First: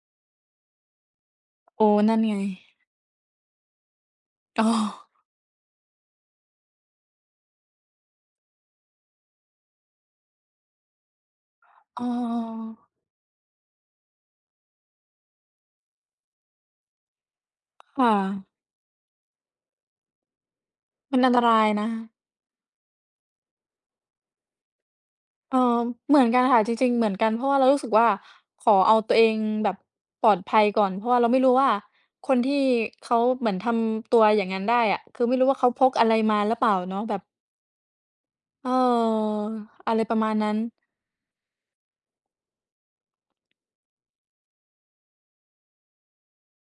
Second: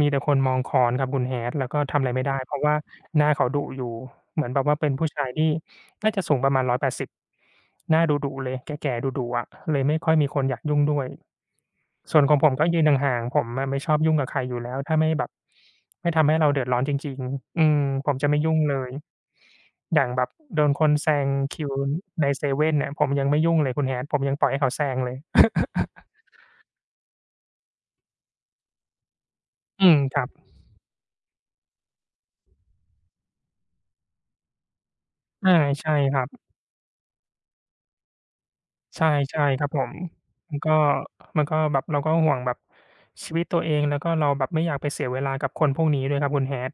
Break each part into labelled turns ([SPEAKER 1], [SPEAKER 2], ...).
[SPEAKER 1] มีแต่คนมองค้อนครับคุณ Hat แล้วก
[SPEAKER 2] โ
[SPEAKER 1] ็
[SPEAKER 2] อ้
[SPEAKER 1] ทำอะไ
[SPEAKER 2] น
[SPEAKER 1] ร
[SPEAKER 2] ั่
[SPEAKER 1] ไ
[SPEAKER 2] น
[SPEAKER 1] ม่ไ
[SPEAKER 2] ไ
[SPEAKER 1] ด
[SPEAKER 2] ง
[SPEAKER 1] ้ เพราะว่าหน้าเขาดุอยู่ เหมือนแบ
[SPEAKER 2] อ้
[SPEAKER 1] บว
[SPEAKER 2] อ
[SPEAKER 1] ่าเป็นผู้ชายที่น่าจะสูงประมาณ 180 หน้าดุ ๆ เลย แก่ ๆ ดุ ๆ อะ เลยไม่ค่อยมีคนอยากยุ่งด้วย
[SPEAKER 2] อ๋อ
[SPEAKER 1] ส่วนของผมก็ยืนห่าง ๆ ผมน่ะไม่ชอบยุ่งกับใครอยู่แล้ว ถ้าไม่แบบ ไม่ทำให้เราเดือดร้อนจริง ๆ อืม
[SPEAKER 2] ค่
[SPEAKER 1] ผมจะไม่
[SPEAKER 2] ะ
[SPEAKER 1] ยุ่งเลย อย่างแบบโดนคนแซ
[SPEAKER 2] มัน
[SPEAKER 1] ง
[SPEAKER 2] อันตร
[SPEAKER 1] ค
[SPEAKER 2] า
[SPEAKER 1] ิ
[SPEAKER 2] ย
[SPEAKER 1] ว
[SPEAKER 2] นะ
[SPEAKER 1] ในเซเว่นเนี่ย ผมยังไม่ยุ่งเลยคุณ Hat ผมยังปล่อยให้เขาแซงเลย
[SPEAKER 2] เอ่อ เหมือนกันค่ะ จริง ๆ เหมือนกัน เพราะว่าเรารู้สึกว่า ขอเอาตัวเองแบบ
[SPEAKER 1] อืม ครั
[SPEAKER 2] ปลอ
[SPEAKER 1] บ
[SPEAKER 2] ดภัยก่อน เพราะว่าเราไม่รู้ว่า คนที่เขาเหมือนทำตัวอย่างงั้นได้อะ คือไม่รู
[SPEAKER 1] อ
[SPEAKER 2] ้
[SPEAKER 1] า
[SPEAKER 2] ว่า เขาพ
[SPEAKER 1] ใช่
[SPEAKER 2] กอะไร
[SPEAKER 1] ครั
[SPEAKER 2] ม
[SPEAKER 1] บ
[SPEAKER 2] าหรือเปล่าเนาะ แบบ เออ
[SPEAKER 1] ใช่ ใช่ครับผ
[SPEAKER 2] อ
[SPEAKER 1] ม
[SPEAKER 2] ะไรประมาณนั้
[SPEAKER 1] มันก็
[SPEAKER 2] น
[SPEAKER 1] มันก็แบบเราก็ห่วงแบบ ชีวิตตัวเอง แล้วก็เราแบบไม่อยากไปเสียเวลา กับคนพวกนี้ด้วยครับ คุณ Hat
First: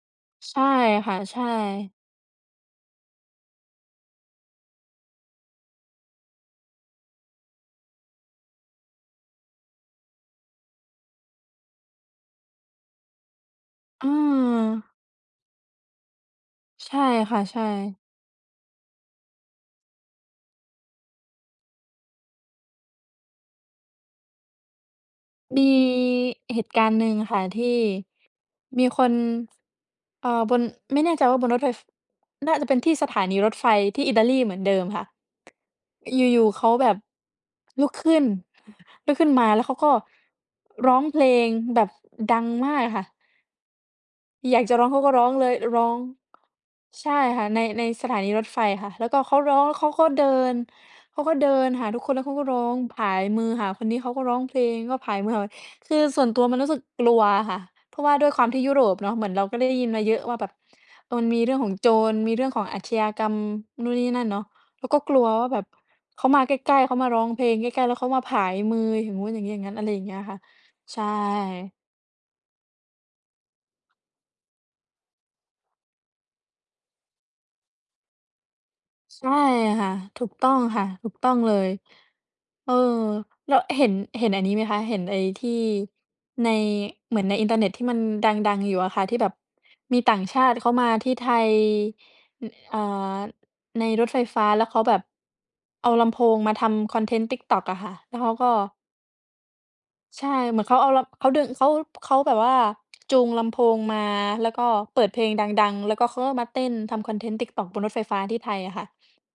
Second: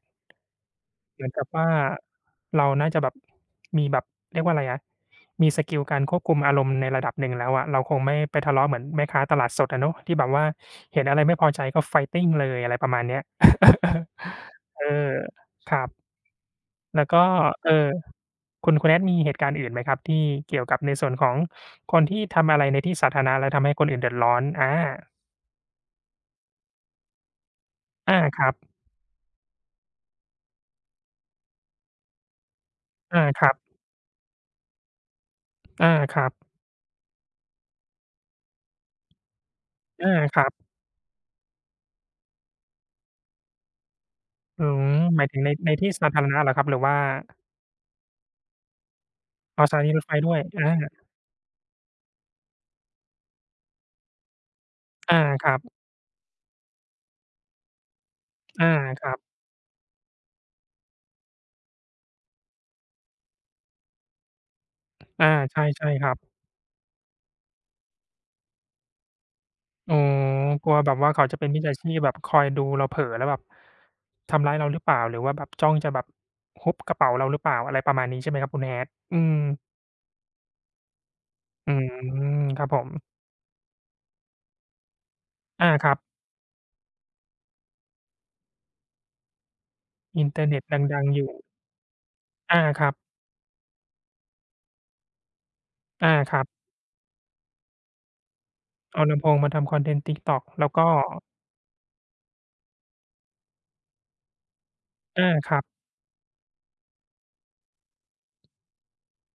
[SPEAKER 2] ใช่ค่ะ
[SPEAKER 1] เหมือน
[SPEAKER 2] ใช
[SPEAKER 1] กับว่า
[SPEAKER 2] ่
[SPEAKER 1] เราน่าจะแบบ มีแบบ เรียกว่าอะไรอะ มีสกิลการควบคุมอารมณ์ในระดับหนึ่งแล้วอะ เราคงไม่ไปทะเลาะเหมือนแม่ค้าตลาดสดอะเนาะ ที่แบบว่าเห็นอะไรไม่พอใจก็ Fighting เลย อะไรประมาณเนี้ย
[SPEAKER 2] อื
[SPEAKER 1] เออ
[SPEAKER 2] ม
[SPEAKER 1] ครับ
[SPEAKER 2] ใช
[SPEAKER 1] แ
[SPEAKER 2] ่
[SPEAKER 1] ล้วก็
[SPEAKER 2] ค่ะ ใช่
[SPEAKER 1] เอ่อ คุณ คุณ Hat มีเหตุการณ์อื่นไหมครับ ที่เกี่ยวกับในส่วนของคนที่ทำอะไรในที่สาธารณะ และทำให้คนอื่นเดือดร้อน? อา
[SPEAKER 2] มีเหตุการณ์หนึ่งค่ะ ที่
[SPEAKER 1] อา ครับ
[SPEAKER 2] มีคน เอ่อ บน ไม่แน่ใจว่าบนรถไฟ น่าจะเป็นที่สถ
[SPEAKER 1] อ
[SPEAKER 2] า
[SPEAKER 1] า
[SPEAKER 2] นี
[SPEAKER 1] ค
[SPEAKER 2] ร
[SPEAKER 1] รั
[SPEAKER 2] ถ
[SPEAKER 1] บ
[SPEAKER 2] ไฟที่อิตาลีเหมือนเดิมค่ะ
[SPEAKER 1] อา ครั
[SPEAKER 2] อยู่
[SPEAKER 1] บ
[SPEAKER 2] ๆ เขาแบบ ลุกขึ้น ลุกขึ้นมา แล้วเขาก็
[SPEAKER 1] อา ครับ
[SPEAKER 2] ร้องเพลงแบบดังมากค่ะ อยา
[SPEAKER 1] อื
[SPEAKER 2] กจะร้
[SPEAKER 1] ม
[SPEAKER 2] องเขาก็
[SPEAKER 1] ห
[SPEAKER 2] ร
[SPEAKER 1] ม
[SPEAKER 2] ้
[SPEAKER 1] า
[SPEAKER 2] อ
[SPEAKER 1] ย
[SPEAKER 2] ง
[SPEAKER 1] ถึง
[SPEAKER 2] เล
[SPEAKER 1] ใน
[SPEAKER 2] ย
[SPEAKER 1] ใน
[SPEAKER 2] ร้
[SPEAKER 1] ท
[SPEAKER 2] อ
[SPEAKER 1] ี่
[SPEAKER 2] ง
[SPEAKER 1] สาธารณะเหรอครับ? หรือว่า
[SPEAKER 2] ใช่ค่ะ ใน ในสถานีรถไฟค่ะ แล้วก็เขาร้อ
[SPEAKER 1] อ้อ
[SPEAKER 2] ง
[SPEAKER 1] สถ
[SPEAKER 2] เข
[SPEAKER 1] า
[SPEAKER 2] า
[SPEAKER 1] นีร
[SPEAKER 2] ก็
[SPEAKER 1] ถไฟ
[SPEAKER 2] เดิ
[SPEAKER 1] ด้วย
[SPEAKER 2] น
[SPEAKER 1] อา
[SPEAKER 2] เขาก็เดินหาทุกคน แล้วเขาก็ร้องผายมือหาคนนี้ เขาก็ร้องเพลงก็ผ
[SPEAKER 1] อ
[SPEAKER 2] า
[SPEAKER 1] า
[SPEAKER 2] ยมือหา
[SPEAKER 1] ครับ
[SPEAKER 2] คือส่วนตัวมันรู้สึกกลัวค่ะ เพราะว่าด้วยความที
[SPEAKER 1] อ
[SPEAKER 2] ่
[SPEAKER 1] า
[SPEAKER 2] ยุโรป
[SPEAKER 1] ค
[SPEAKER 2] เน
[SPEAKER 1] ร
[SPEAKER 2] า
[SPEAKER 1] ั
[SPEAKER 2] ะ
[SPEAKER 1] บ
[SPEAKER 2] เหมือนเราก็ได้ยินมาเยอะว่าแบบมันมีเรื่องของโจร มีเรื่องของอาชญากรรม นู่นนี่นั่นเนาะ แล้วก็กล
[SPEAKER 1] อ
[SPEAKER 2] ัว
[SPEAKER 1] า
[SPEAKER 2] ว่า
[SPEAKER 1] ใ
[SPEAKER 2] แบบ
[SPEAKER 1] ช่ ๆ ครับ
[SPEAKER 2] เขามาใกล้ ๆ เขามาร้องเพลงใกล้ ๆ แล้วเขามาผายมือ อย่างงู้น อย่างงี้ อย่างงั้น อะไร
[SPEAKER 1] อ๋อ
[SPEAKER 2] อย่างเงี้ยค่ะ
[SPEAKER 1] กลัวแบบ
[SPEAKER 2] ใช
[SPEAKER 1] ว่าเขาจะเป็นมิจฉ
[SPEAKER 2] ่
[SPEAKER 1] าชีพแบบ คอยดูเราเผลอแล้วแบบ ทำร้ายเราหรือเปล่า หรือว่าแบบจ้องจะแบบฮุบกระเป๋าเราหรือเปล่า อะไรประมาณนี้ ใช่ไหมครับคุณ Hat? อื
[SPEAKER 2] ใช่
[SPEAKER 1] ม
[SPEAKER 2] ค่ะ ถูกต้องค่ะ ถูกต้องเลย
[SPEAKER 1] อืม ครั
[SPEAKER 2] เ
[SPEAKER 1] บ
[SPEAKER 2] ออ
[SPEAKER 1] ผม
[SPEAKER 2] แล้วเห็น เห็นอันนี้ไหมคะ เห็นไอ้ที่
[SPEAKER 1] อา ครับ
[SPEAKER 2] ใน เหมือนในอินเทอร์เน็ต ที่มันดัง ๆ อยู่อะค่ะ ที่แบบมีต่า
[SPEAKER 1] อ
[SPEAKER 2] ง
[SPEAKER 1] ินเ
[SPEAKER 2] ช
[SPEAKER 1] ท
[SPEAKER 2] า
[SPEAKER 1] อร์
[SPEAKER 2] ต
[SPEAKER 1] เน
[SPEAKER 2] ิ
[SPEAKER 1] ็ต
[SPEAKER 2] เขา
[SPEAKER 1] ด
[SPEAKER 2] มา
[SPEAKER 1] ั
[SPEAKER 2] ท
[SPEAKER 1] ง
[SPEAKER 2] ี่
[SPEAKER 1] ๆ อย
[SPEAKER 2] ไท
[SPEAKER 1] ู่
[SPEAKER 2] ย อ
[SPEAKER 1] อา
[SPEAKER 2] อ่า
[SPEAKER 1] ครับ
[SPEAKER 2] ในรถไฟฟ้า แล้วเขาแบบ เอาล
[SPEAKER 1] อา
[SPEAKER 2] ำโพ
[SPEAKER 1] ค
[SPEAKER 2] ง
[SPEAKER 1] รับ
[SPEAKER 2] มาทำคอนเทนต์ TikTok อะค่ะ แล้วเขาก็
[SPEAKER 1] เอาลำโพงมาทำคอนเทนต์
[SPEAKER 2] ใช่
[SPEAKER 1] TikTok
[SPEAKER 2] เหม
[SPEAKER 1] แ
[SPEAKER 2] ือ
[SPEAKER 1] ล้
[SPEAKER 2] นเ
[SPEAKER 1] ว
[SPEAKER 2] ขา
[SPEAKER 1] ก็
[SPEAKER 2] เอา ล เขาเดิน เขา เขาแบบว่าจูงลำโพงมา แล้วก็เปิดเพ
[SPEAKER 1] อ
[SPEAKER 2] ล
[SPEAKER 1] า
[SPEAKER 2] งด
[SPEAKER 1] ครับ
[SPEAKER 2] ัง ๆ แล้วก็เขาก็มาเต้นทำคอนเทนต์ TikTok บนรถไฟฟ้าที่ไทยอะค่ะ